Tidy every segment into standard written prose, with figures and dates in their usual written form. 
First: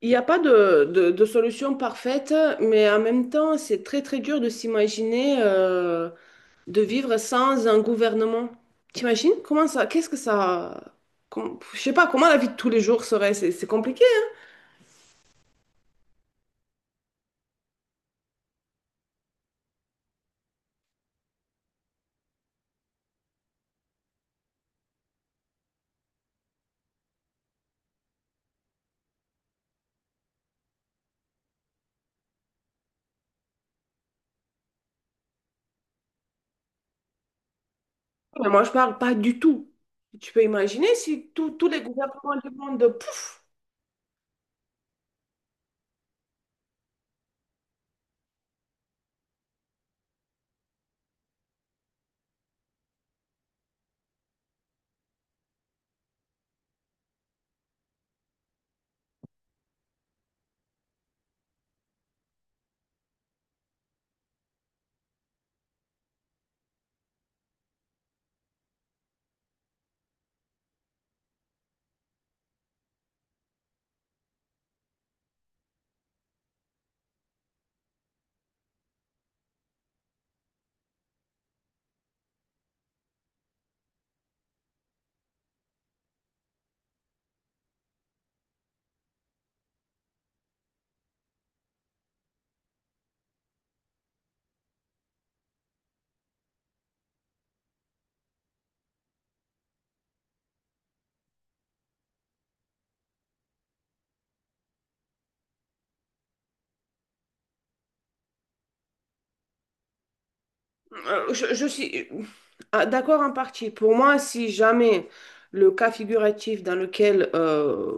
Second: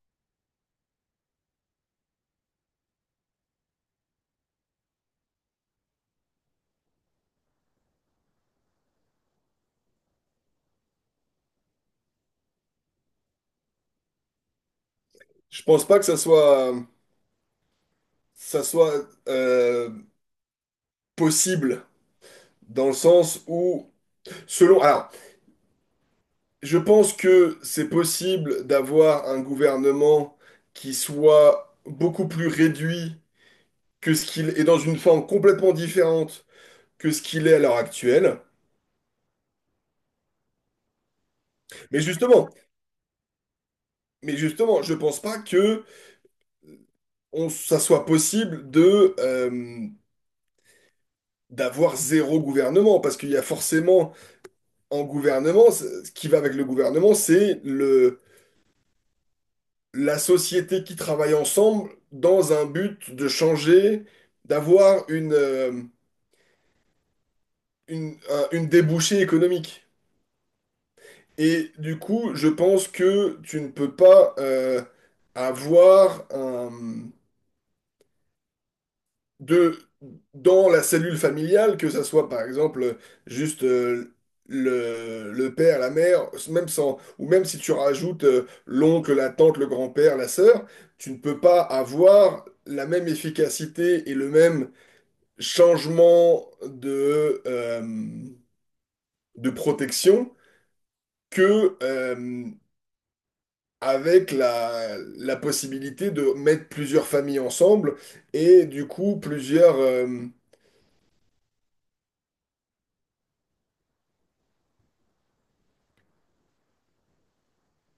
Il n'y a pas de solution parfaite, mais en même temps, c'est très très dur de s'imaginer de vivre sans un gouvernement. T'imagines? Comment ça? Qu'est-ce que ça... je sais pas, comment la vie de tous les jours serait? C'est compliqué, Je pense pas que ça soit possible dans le sens où, selon, alors, je pense que c'est possible d'avoir un gouvernement qui soit beaucoup plus réduit que ce qu'il est dans une forme complètement différente que ce qu'il est à l'heure actuelle. mais moi je parle pas du tout. Tu peux imaginer si tous tous les Mais gouvernements justement, du monde, pouf! mais justement, je pense pas que ça soit possible de d'avoir zéro gouvernement parce qu'il y a forcément en gouvernement, ce qui va avec le gouvernement, c'est le la société qui travaille ensemble dans un but de changer, d'avoir une, une débouchée économique. Et du coup, je pense que tu ne peux pas avoir un, de, dans la cellule familiale, que ça soit par exemple juste le père, la mère, même sans, ou même si tu rajoutes l'oncle, la tante, le grand-père, la sœur, tu ne peux pas avoir la même efficacité et le même changement de protection que avec la, la possibilité de mettre plusieurs familles ensemble et du coup plusieurs... Je suis d'accord en partie. Pour moi, si jamais le cas figuratif dans lequel...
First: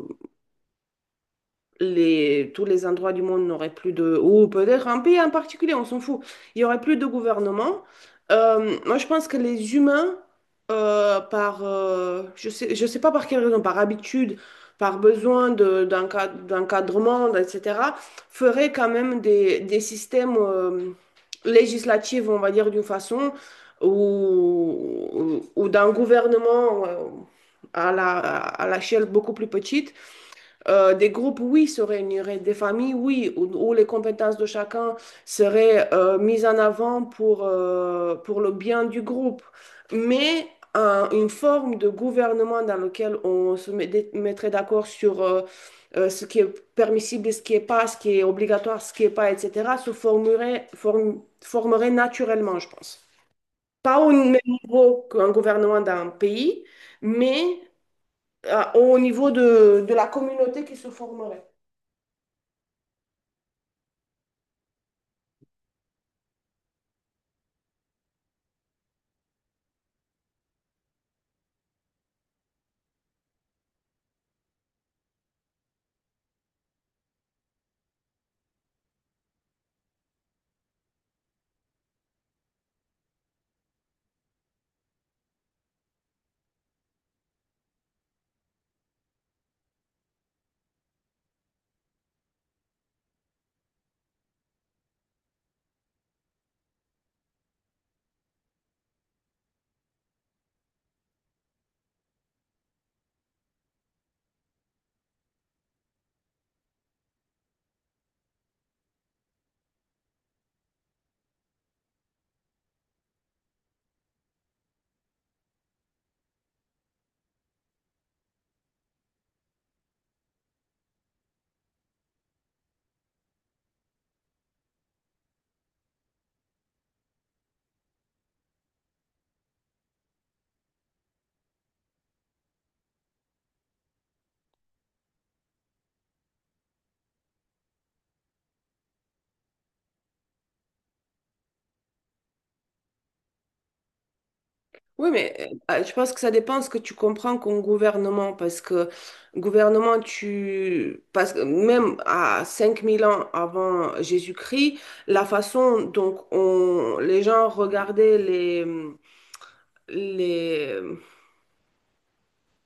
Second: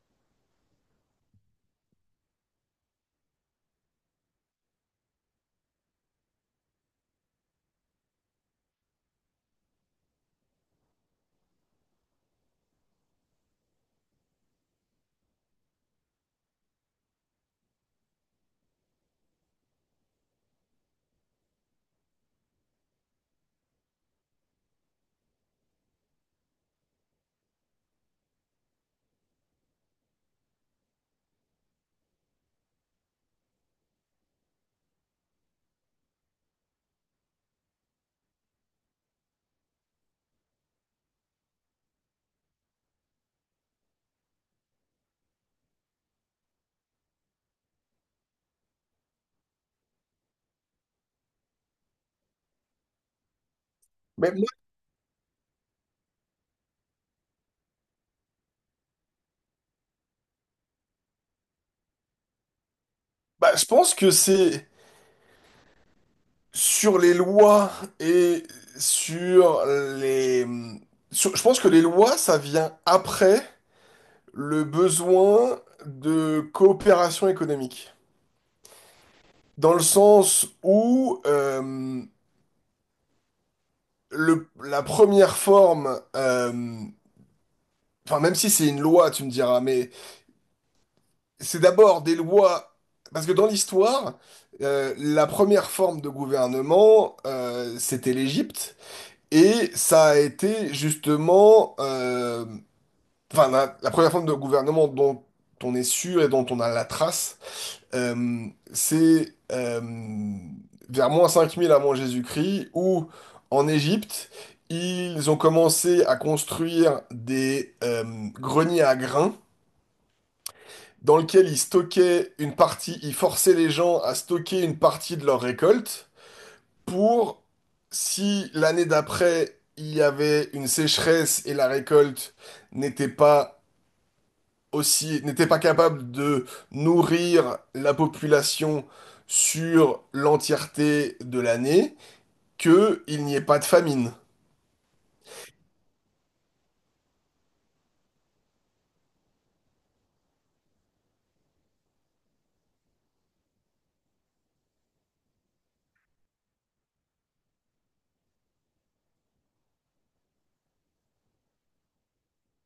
les, tous les endroits du monde n'auraient plus de... Ou peut-être un pays en particulier, on s'en fout. Il n'y aurait plus de gouvernement. Je pense que les humains, je sais pas par quelle raison, par habitude, par besoin d'un d'encadrement, etc., feraient quand même des systèmes législatifs, on va dire, d'une façon, ou, ou d'un gouvernement... à à l'échelle beaucoup plus petite, des groupes, oui, se réuniraient, des familles, oui, où les compétences de chacun seraient mises en avant pour le bien du groupe. Mais une forme de gouvernement dans lequel on mettrait d'accord sur ce qui est permissible et ce qui est pas, ce qui est obligatoire, ce qui est pas, etc., se formerait, formerait naturellement, je pense. Pas au Mais même moi, niveau qu'un gouvernement d'un pays, mais au niveau de la communauté qui se formerait. bah, je pense que c'est sur les lois et sur les... je pense que les lois, ça vient après le besoin de coopération économique. Dans le sens où... le, la première forme, enfin même si c'est une loi, tu me diras, mais c'est d'abord des lois, parce que dans l'histoire, la première forme de gouvernement, c'était l'Égypte, et ça a été justement, enfin la première forme de gouvernement dont on est sûr et dont on a la trace. Euh, c'est vers moins 5000 avant Jésus-Christ, où en Égypte, ils ont commencé à construire des greniers à grains dans lesquels ils stockaient une partie, ils forçaient les gens à stocker une partie de leur récolte pour, si l'année d'après, il y avait une sécheresse et la récolte n'était pas aussi n'était pas capable de nourrir la population sur l'entièreté de l'année, que il n'y ait pas de famine. Oui, mais bah, je pense que ça dépend ce que tu comprends comme gouvernement, parce que gouvernement, tu... parce que même à 5000 ans avant Jésus-Christ, la façon dont on... les gens regardaient les,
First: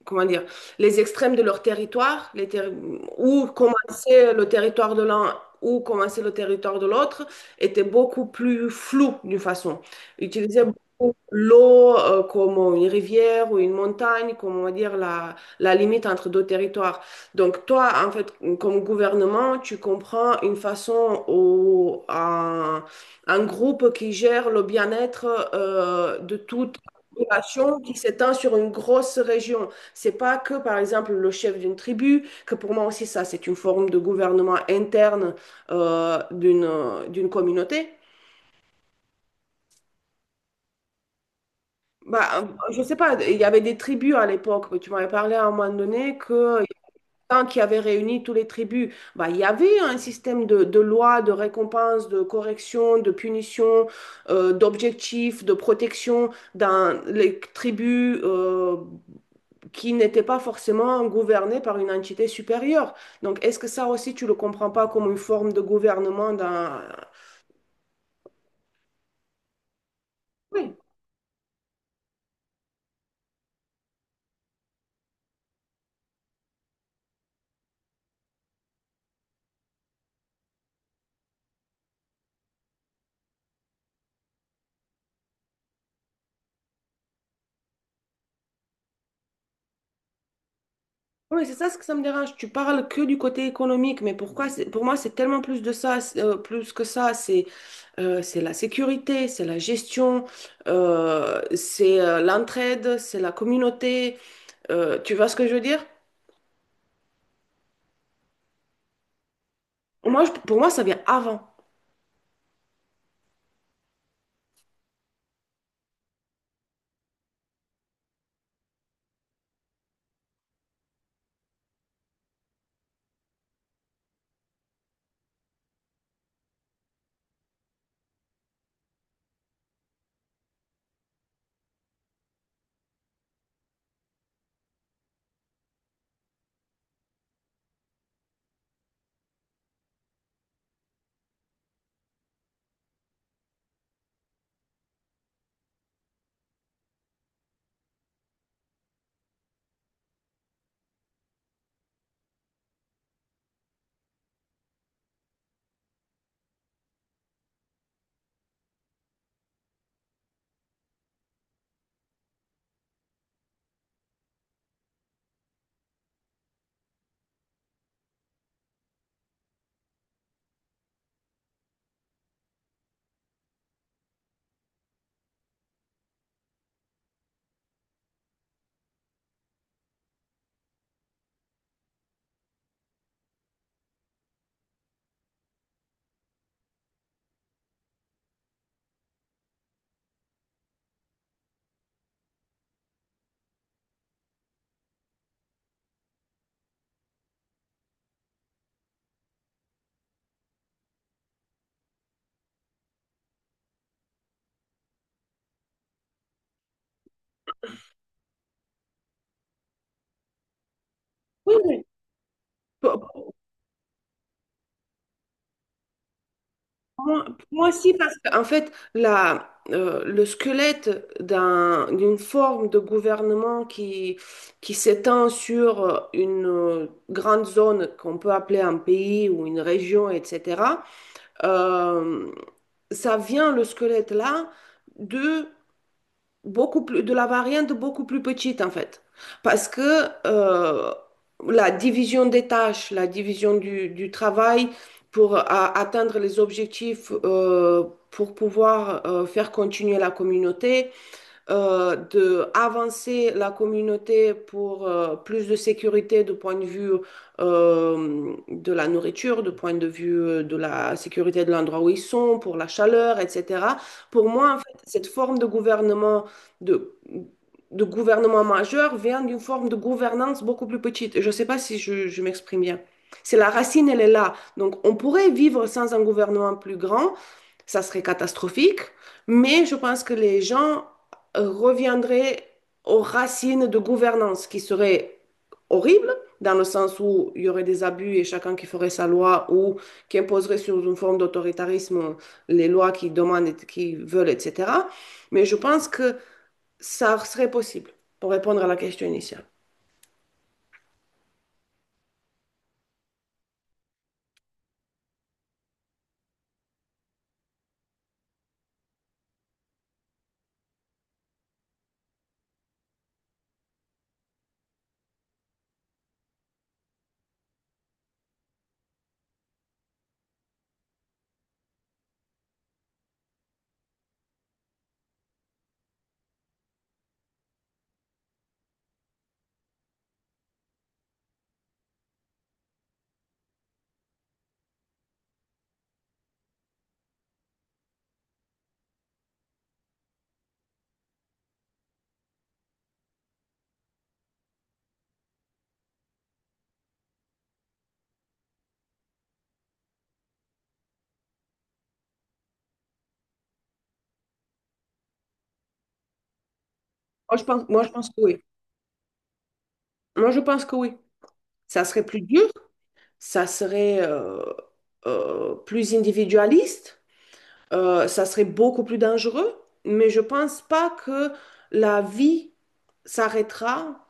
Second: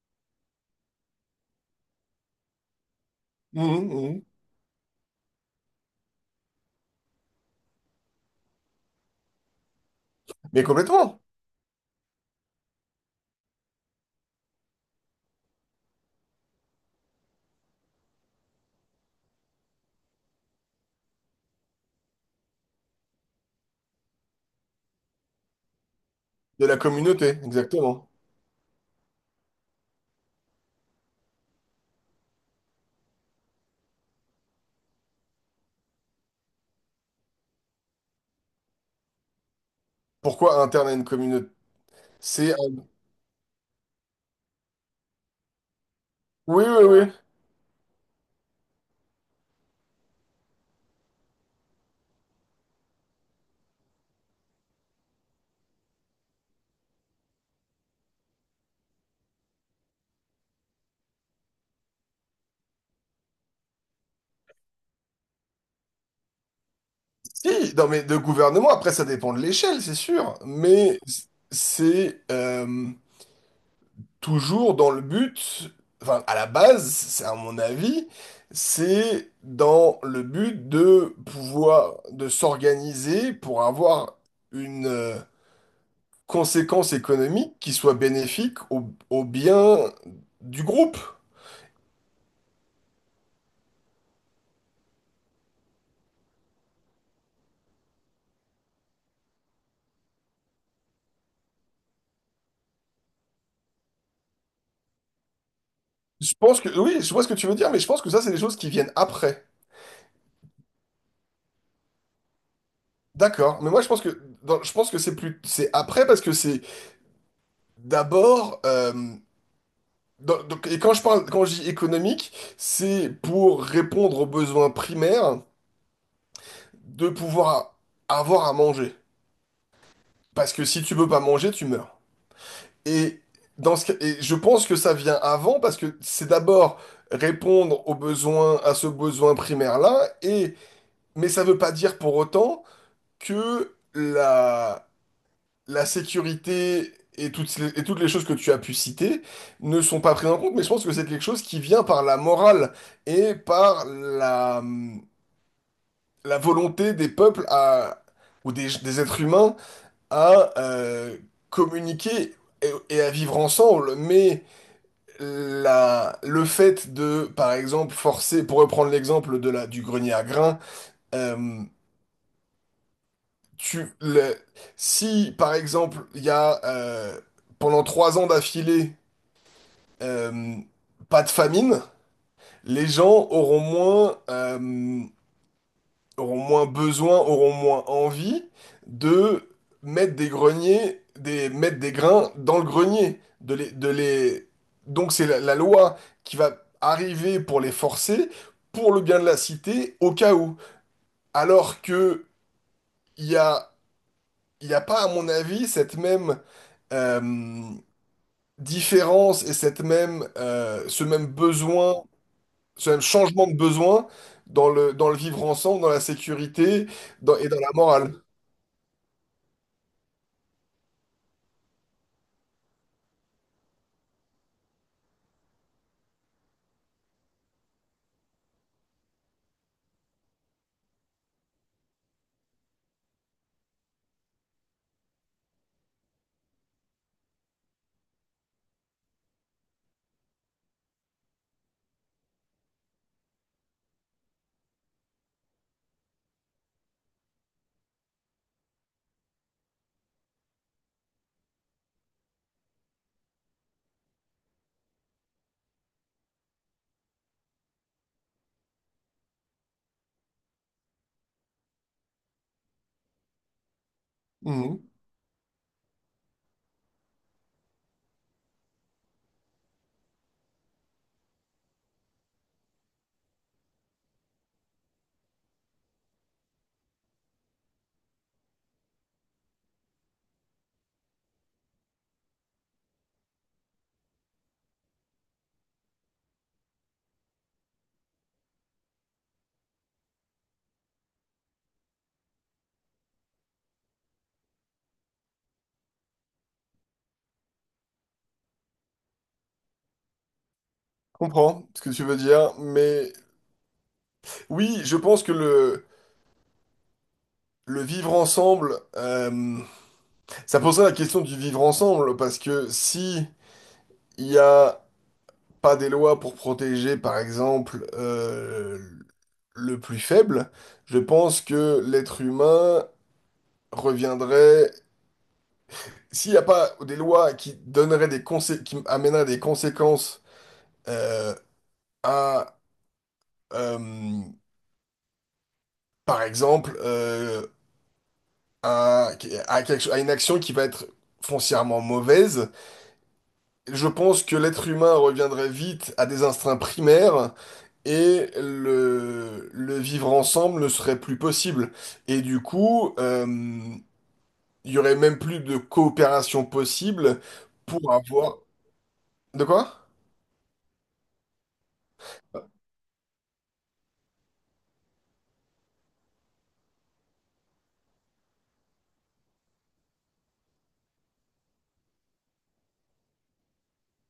comment dire, les extrêmes de leur territoire, où Mhm, mhm. commençait le territoire de l'un, où commençait le territoire de l'autre, était beaucoup plus flou d'une façon. Ils Mais utilisaient beaucoup complètement, l'eau comme une rivière ou une montagne, comme on va dire la limite entre deux territoires. Donc toi, en fait, comme gouvernement, tu comprends une façon ou un groupe qui gère le bien-être de de toute la communauté, population qui exactement. s'étend sur une grosse région. C'est pas que, par exemple, le chef d'une tribu, que pour moi aussi, ça, c'est une forme de gouvernement interne d'une communauté. Pourquoi interne à une communauté? Bah, C'est un- je sais pas, il y avait des tribus à l'époque. Tu m'avais parlé à un moment donné que Oui, oui, oui. quand qui avait réuni tous les tribus, bah, il y avait un système de loi, de récompense, de correction, de punition, d'objectifs, de protection dans les tribus. Qui n'étaient pas forcément gouvernés par une entité supérieure. Donc, est-ce que ça aussi, tu le comprends pas comme une forme de gouvernement d'un... Si, non, mais de gouvernement, après, ça dépend de l'échelle, c'est sûr. Oui, Mais c'est... toujours dans le but, enfin à la base, c'est à mon avis, c'est dans le but de pouvoir, de s'organiser pour avoir une conséquence économique qui soit bénéfique au, au bien du groupe. oui, c'est ça ce que ça me dérange. Tu parles que du côté économique, mais pour moi, c'est tellement plus de ça, c'est, plus que ça. C'est la sécurité, c'est la gestion, c'est l'entraide, c'est la communauté. Tu vois ce que je veux dire? Je pense que, oui, je vois ce que tu veux dire, mais je pense que ça, c'est des choses qui viennent après. Pour moi, ça vient avant. D'accord, mais moi je pense que dans- je pense que c'est plus c'est après parce que c'est d'abord Dans- Donc, et quand je parle, quand je dis économique, c'est pour répondre aux besoins primaires de pouvoir avoir à manger. Parce que si tu peux pas manger, tu meurs. Et dans ce cas- et je pense que ça vient avant parce que c'est d'abord répondre aux besoins, à ce besoin primaire-là. Et mais ça veut pas dire pour autant que la sécurité et toutes les choses que tu as pu citer ne sont pas prises en compte, mais je pense que c'est quelque chose qui vient par la morale et par la, la volonté des peuples à, ou des êtres humains à communiquer et à vivre ensemble. Mais la, le fait de, par exemple, forcer, pour reprendre l'exemple de la, du grenier à grains, euh, tu, le- si, par exemple, il y a pendant 3 ans d'affilée, euh, pas de famine, les gens auront moins besoin, auront moins envie de mettre des greniers, des, mettre des grains dans le grenier, de les... Donc c'est la, la loi qui va arriver pour les forcer, pour le bien de la cité, au cas où. Alors que il y a, il y a pas, à mon avis, cette même euh, différence et cette même, ce même Oui, oui. besoin. C'est un Pour, changement de besoin dans le vivre ensemble, dans la sécurité moi, dans- et dans moi la aussi, morale. parce qu'en fait, le squelette d'une forme de gouvernement qui s'étend sur une grande zone qu'on peut appeler un pays ou une région, etc., euh, ça vient, le squelette là, de beaucoup plus, de la variante beaucoup plus petite en fait. Parce que la division des tâches, la division du travail pour atteindre les objectifs, pour pouvoir faire continuer la communauté, de avancer la communauté pour plus de sécurité du point de vue de la nourriture, du point de vue de la sécurité de l'endroit où ils sont, pour la chaleur, etc. Pour moi, en fait, Mhm. cette forme de gouvernement de de gouvernement majeur vient d'une forme de gouvernance beaucoup plus petite. Je ne sais pas si je m'exprime bien. C'est la racine, elle est là. Donc, on pourrait vivre sans un gouvernement plus grand, ça serait catastrophique, mais je pense que les gens reviendrait aux racines de gouvernance, qui serait horrible, dans le sens où il y aurait des abus et chacun qui ferait sa loi ou qui imposerait sur une forme d'autoritarisme les lois qui demandent, et qui veulent, etc. Mais je pense que ça serait possible pour répondre à la question initiale. Je comprends ce que tu veux dire, mais oui, je pense que le vivre ensemble, ça poserait la question du vivre ensemble, parce que si il n'y a pas des lois pour protéger, par exemple, le plus faible, je pense que l'être humain reviendrait... S'il n'y a pas des lois qui donneraient des consé- qui amèneraient des conséquences euh, à, euh, par exemple, à, à quelque- à une action qui va être foncièrement mauvaise, je pense que l'être humain reviendrait vite à des instincts primaires et le vivre ensemble ne serait plus possible. Et du coup, il y aurait même plus de coopération possible Moi, je pour pense que avoir... oui. De quoi? Moi, je pense que oui. Ça serait plus dur, ça serait plus individualiste. Euh, ça serait beaucoup plus dangereux, mais je pense pas que la vie s'arrêtera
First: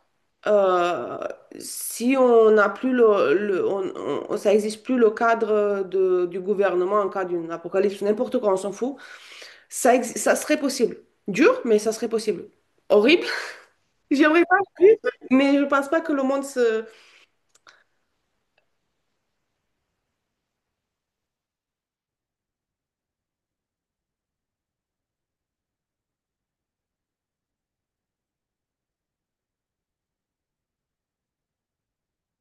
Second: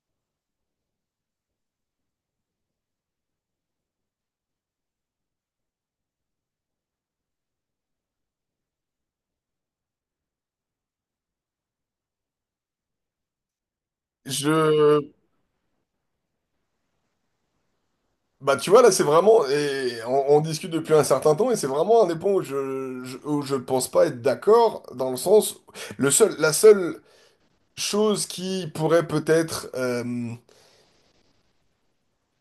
euh, si on n'a plus ça existe plus le cadre du gouvernement en cas d'une apocalypse, n'importe quoi, on s'en fout. Ça serait possible. Dur, mais ça serait possible. Horrible. J'aimerais pas vivre, Je... mais je pense pas que le monde se... Bah tu vois là c'est vraiment et on discute depuis un certain temps et c'est vraiment un des points où je où je pense pas être d'accord dans le sens le seul la seule chose qui pourrait peut-être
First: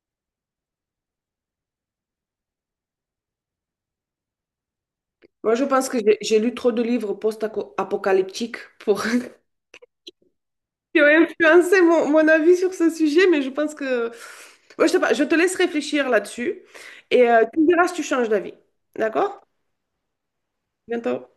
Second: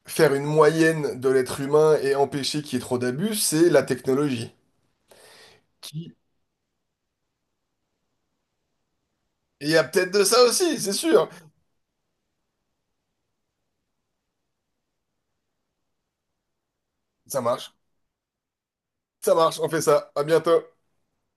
faire une moyenne de l'être humain et empêcher qu'il y ait trop d'abus c'est la technologie. Moi, je pense que Qui- j'ai lu trop de livres post-apocalyptiques pour Il y a peut-être de ça aussi, c'est Tu as sûr. influencé mon avis sur ce sujet, mais je pense que... Ouais, je sais pas, je te laisse réfléchir là-dessus et Ça tu me marche. diras si tu changes d'avis. Ça D'accord? marche, on fait ça. À bientôt. Bientôt.